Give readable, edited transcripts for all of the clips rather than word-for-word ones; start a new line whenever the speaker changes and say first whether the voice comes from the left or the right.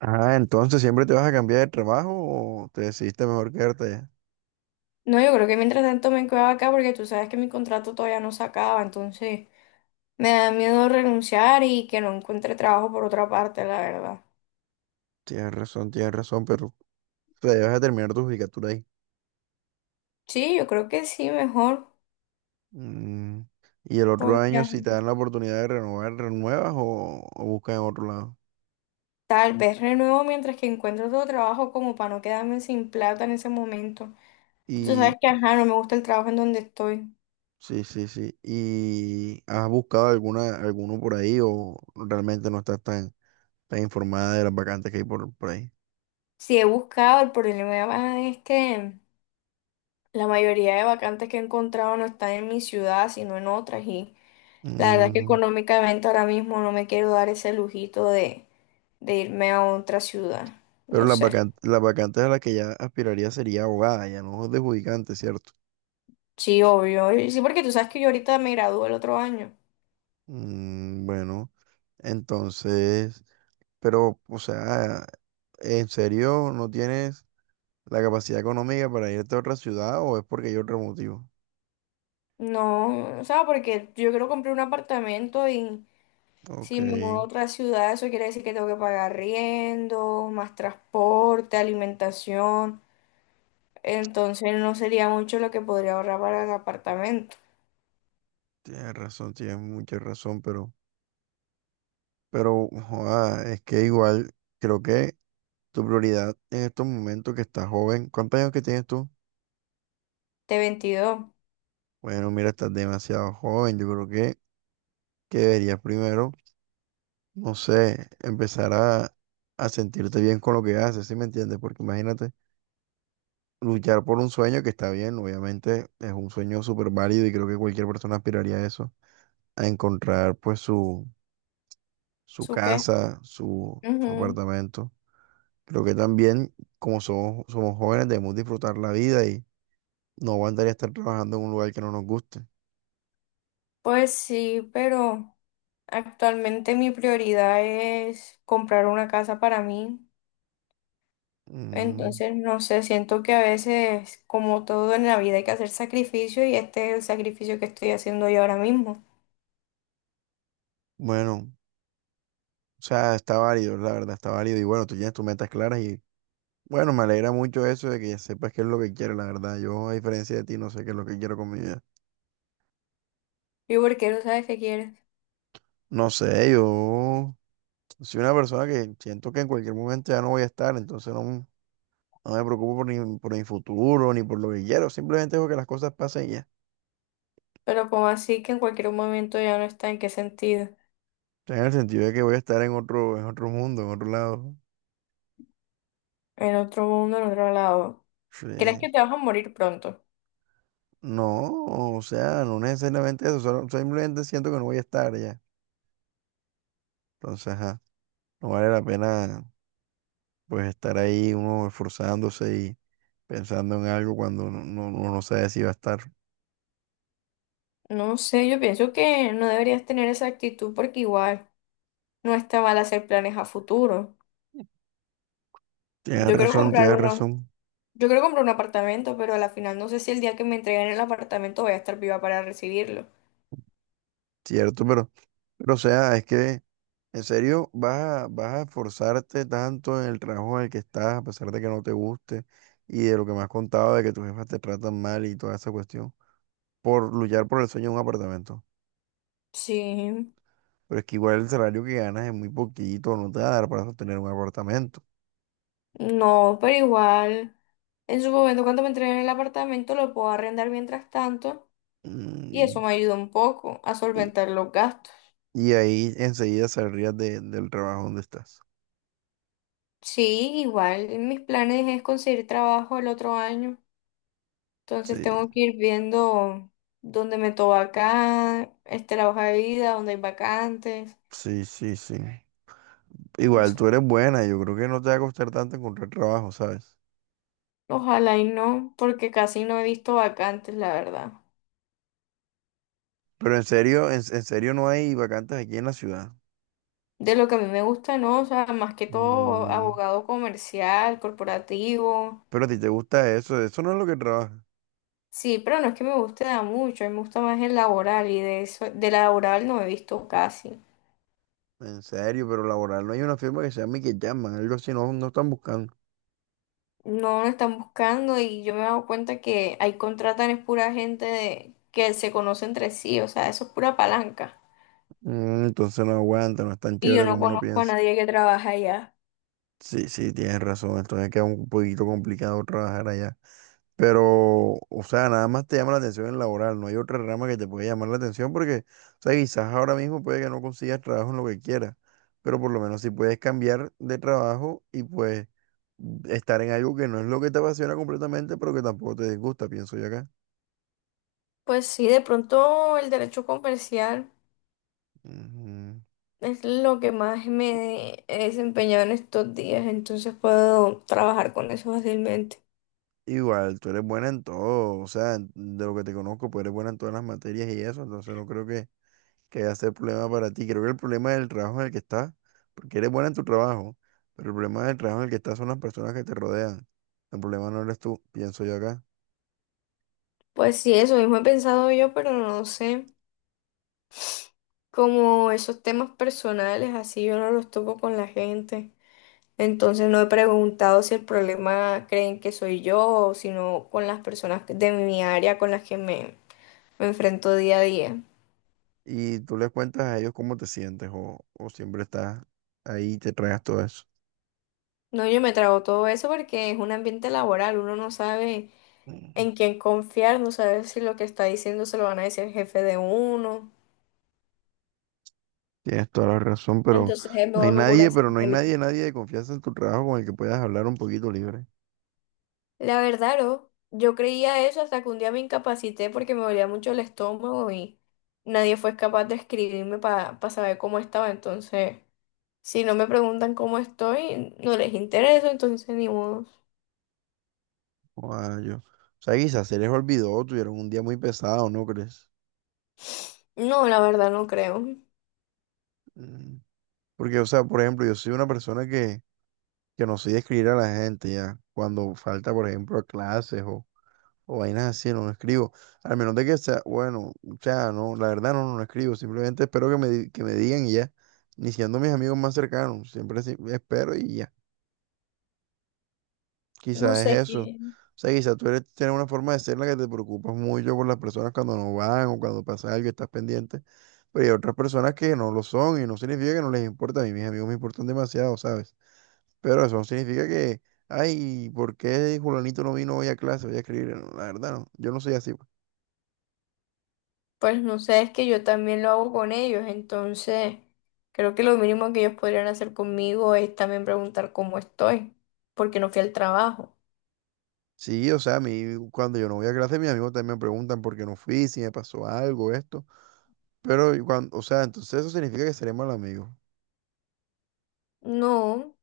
right: Ah, entonces siempre te vas a cambiar de trabajo o te decidiste mejor quedarte allá.
left: No, yo creo que mientras tanto me quedaba acá porque tú sabes que mi contrato todavía no se acaba, entonces me da miedo renunciar y que no encuentre trabajo por otra parte, la verdad.
right: Tienes razón, pero te debes a terminar tu judicatura ahí.
left: Sí, yo creo que sí, mejor,
right: Mm. Y el otro
left: porque
right: año,
left: ajá,
right: si te dan la oportunidad de renovar, renuevas o buscas en otro lado.
left: tal vez renuevo mientras que encuentro otro trabajo como para no quedarme sin plata en ese momento. Tú
right: Y
left: sabes que, ajá, no me gusta el trabajo en donde estoy.
right: sí, sí, sí. ¿Y has buscado alguna, alguno por ahí o realmente no estás tan informada de las vacantes que hay por ahí?
left: Sí, he buscado, el problema es que la mayoría de vacantes que he encontrado no están en mi ciudad, sino en otras y La verdad es que
right: Mm.
left: económicamente ahora mismo no me quiero dar ese lujito de irme a otra ciudad.
right: Pero
left: No sé.
right: las vacantes a las que ya aspiraría sería abogada, ya no judicante, ¿cierto?
left: Sí, obvio. Y sí, porque tú sabes que yo ahorita me gradúo el otro año.
right: Mm, bueno. Entonces, pero, o sea, ¿en serio no tienes la capacidad económica para irte a otra ciudad o es porque hay otro motivo?
left: No, o sea, porque yo quiero comprar un apartamento y
right: Ok,
left: si me mudo a otra ciudad, eso quiere decir que tengo que pagar riendo, más transporte, alimentación. Entonces no sería mucho lo que podría ahorrar para el apartamento.
right: tienes razón, tienes mucha razón, pero, joda, es que igual creo que tu prioridad en estos momentos que estás joven, ¿cuántos años que tienes tú?
left: T 22.
right: Bueno, mira, estás demasiado joven, yo creo que deberías primero, no sé, empezar a sentirte bien con lo que haces, ¿sí me entiendes? Porque imagínate, luchar por un sueño que está bien, obviamente es un sueño súper válido y creo que cualquier persona aspiraría a eso, a encontrar pues su
left: ¿Su qué?
right: casa, su
left: Ujú.
right: apartamento. Creo que también como somos jóvenes, debemos disfrutar la vida y no aguantaría estar trabajando en un lugar que no nos guste.
left: Pues sí, pero actualmente mi prioridad es comprar una casa para mí.
right: Mm,
left: Entonces, no sé, siento que a veces, como todo en la vida, hay que hacer sacrificio y este es el sacrificio que estoy haciendo yo ahora mismo.
right: bueno, o sea, está válido, la verdad, está válido y bueno, tú tienes tus metas claras y bueno, me alegra mucho eso de que ya sepas qué es lo que quieres, la verdad. Yo, a diferencia de ti, no sé qué es lo que quiero con mi vida.
left: ¿Y porque no sabes que quieres,
right: No sé, yo... Soy una persona que siento que en cualquier momento ya no voy a estar, entonces no, no me preocupo por, ni, por mi futuro ni por lo que quiero, simplemente dejo que las cosas pasen y ya.
left: pero como así que en cualquier momento ya no está, ¿en qué sentido?
right: O sea, en el sentido de que voy a estar en otro mundo, en otro lado.
left: En otro mundo, en otro lado. ¿Crees
right: Sí.
left: que te vas a morir pronto?
right: No, o sea, no necesariamente eso, simplemente siento que no voy a estar ya. Entonces, ajá, no vale la pena pues estar ahí uno esforzándose y pensando en algo cuando uno no sabe si va a estar.
left: No sé, yo pienso que no deberías tener esa actitud porque igual no está mal hacer planes a futuro. Yo quiero comprar
right: Tienes
left: unos
right: razón,
left: Yo quiero comprar un apartamento, pero a la final no sé si el día que me entreguen el apartamento voy a estar viva para recibirlo.
right: cierto, pero o sea, es que... ¿En serio vas a, vas a esforzarte tanto en el trabajo en el que estás, a pesar de que no te guste y de lo que me has contado de que tus jefas te tratan mal y toda esa cuestión, por luchar por el sueño de un apartamento?
left: Sí,
right: Pero es que igual el salario que ganas es muy poquito, no te va a dar para sostener un apartamento.
left: no, pero igual, en su momento cuando me entreguen el apartamento lo puedo arrendar mientras tanto y eso
right: Mm.
left: me ayuda un poco a
right: y,
left: solventar los gastos.
right: y ahí enseguida saldrías del trabajo donde estás.
left: Sí, igual, mis planes es conseguir trabajo el otro año, entonces
right: Sí,
left: tengo que ir viendo dónde me toca acá, este, la hoja de vida, dónde hay vacantes.
right: sí, sí, sí.
left: O
right: Igual
left: sea,
right: tú eres buena, yo creo que no te va a costar tanto encontrar trabajo, ¿sabes?
left: ojalá y no, porque casi no he visto vacantes, la verdad.
right: Pero en serio, en serio no hay vacantes aquí en la ciudad.
left: De lo que a mí me gusta, ¿no? O sea, más que todo
right: Mm,
left: abogado comercial, corporativo.
right: pero a ti te gusta eso, eso no es lo que trabaja.
left: Sí, pero no es que me guste da mucho, a mí me gusta más el laboral y de eso, de laboral no he visto casi.
right: En serio, pero laboral no hay una firma que se llame que llaman, algo así, no, no están buscando.
left: No lo están buscando y yo me he dado cuenta que ahí contratan es pura gente de que se conoce entre sí, o sea, eso es pura palanca.
right: Mm, entonces no aguanta, no es tan
left: Y
right: chévere
left: yo no
right: como uno
left: conozco a
right: piensa.
left: nadie que trabaja allá.
right: Sí, sí, tienes razón, entonces queda un poquito complicado trabajar allá. Pero, o sea, nada más te llama la atención el laboral, no hay otra rama que te pueda llamar la atención porque, o sea, quizás ahora mismo puede que no consigas trabajo en lo que quieras, pero por lo menos si puedes cambiar de trabajo y pues estar en algo que no es lo que te apasiona completamente, pero que tampoco te disgusta, pienso yo acá.
left: Pues sí, de pronto el derecho comercial.
right: Ujú.
left: Es lo que más me he desempeñado en estos días, entonces puedo trabajar con eso fácilmente.
right: Igual, tú eres buena en todo, o sea, de lo que te conozco, pues eres buena en todas las materias y eso, entonces no creo que va a ser problema para ti. Creo que el problema del trabajo en el que estás, porque eres buena en tu trabajo, pero el problema del trabajo en el que estás son las personas que te rodean. El problema no eres tú, pienso yo acá.
left: Pues sí, eso mismo he pensado yo, pero no sé, como esos temas personales, así yo no los toco con la gente. Entonces no he preguntado si el problema creen que soy yo, sino con las personas de mi área con las que me enfrento día a día.
right: Y tú les cuentas a ellos cómo te sientes o siempre estás ahí y te traes todo eso.
left: No, yo me trago todo eso porque es un ambiente laboral, uno no sabe
right: Mm.
left: en quién confiar, no saber si lo que está diciendo se lo van a decir el jefe de uno.
right: Tienes toda la razón, pero no hay nadie, pero no hay nadie, nadie de confianza en tu trabajo con el que puedas hablar un poquito libre.
left: La verdad, no, yo creía eso hasta que un día me incapacité porque me dolía mucho el estómago y nadie fue capaz de escribirme para saber cómo estaba. Entonces, si no me preguntan cómo estoy, no les interesa, entonces ni modo.
right: Joda, yo. O sea, quizás se les olvidó, tuvieron un día muy pesado, ¿no crees?
left: No, la verdad no creo.
right: Mm. Porque, o sea, por ejemplo, yo soy una persona que no soy de escribir a la gente ya. Cuando falta, por ejemplo, a clases o vainas así, no, no escribo. Al menos de que sea, bueno, o sea, no, la verdad no, no escribo. Simplemente espero que me, que me digan y ya. Ni siendo mis amigos más cercanos, siempre espero y ya.
left: No
right: Quizás es
left: sé
right: eso.
left: qué.
right: O sea, quizás tú eres, tienes una forma de ser en la que te preocupas mucho por las personas cuando no van o cuando pasa algo, y estás pendiente. Pero hay otras personas que no lo son y no significa que no les importa. A mí mis amigos me importan demasiado, ¿sabes? Pero eso no significa que, ay, ¿por qué Julanito no vino hoy a clase? Voy a escribir. No, la verdad, no. Yo no soy así, pues.
left: Pues no sé, es que yo también lo hago con ellos, entonces creo que lo mínimo que ellos podrían hacer conmigo es también preguntar cómo estoy, porque no fui al trabajo.
right: Sí, o sea, a mí, cuando yo no voy a clase, mis amigos también me preguntan por qué no fui, si me pasó algo, esto. Pero, y cuando, o sea, entonces eso significa que seré mal amigo.
left: No,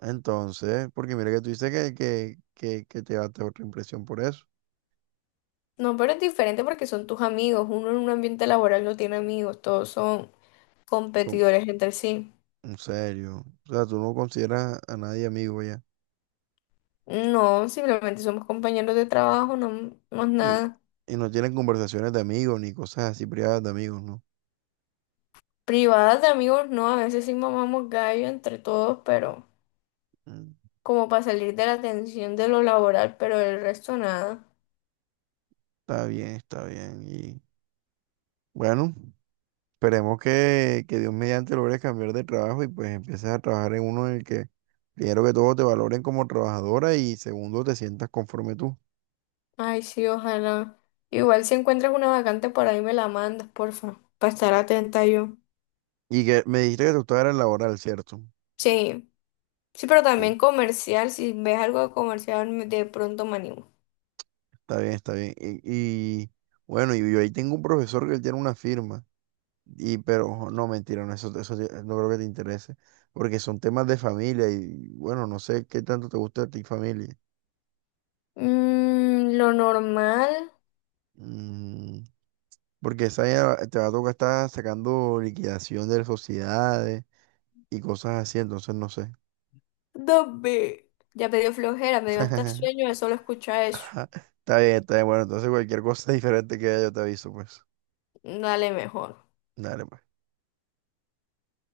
right: Entonces, porque mira que tú dices que te va otra impresión por eso.
left: no, pero es diferente porque son tus amigos, uno en un ambiente laboral no tiene amigos, todos son
right: Como,
left: competidores entre sí.
right: en serio. O sea, tú no consideras a nadie amigo ya.
left: No, simplemente somos compañeros de trabajo, no, no es
right: Y,
left: nada.
right: y no tienen conversaciones de amigos ni cosas así privadas de amigos, ¿no?
left: Privadas de amigos, no, a veces sí mamamos gallo entre todos, pero
right: Mm.
left: como para salir de la tensión de lo laboral, pero el resto nada.
right: Está bien, está bien. Bueno, esperemos que Dios mediante logres cambiar de trabajo y pues empieces a trabajar en uno en el que primero que todo te valoren como trabajadora y segundo te sientas conforme tú.
left: Ay, sí, ojalá. Igual si encuentras una vacante por ahí me la mandas, porfa, para estar atenta yo.
right: Y que me dijiste que tú estabas en laboral, ¿cierto?
left: Sí, sí, pero
right: Uh,
left: también comercial, si ves algo de comercial me de pronto me animo.
right: está bien, está bien. Bueno, y yo ahí tengo un profesor que él tiene una firma. Y pero no, mentira, no, eso, no creo que te interese. Porque son temas de familia y bueno, no sé qué tanto te gusta a ti familia.
left: Mm, lo normal,
right: Mm. Porque esa ya te va a tocar estar sacando liquidación de sociedades y cosas así, entonces no sé.
left: dame. Ya me dio flojera, me dio hasta sueño de solo escuchar eso.
right: Ajá. Está bien, está bien. Bueno, entonces cualquier cosa diferente que haya yo te aviso, pues.
left: Dale mejor.
right: Dale, pues.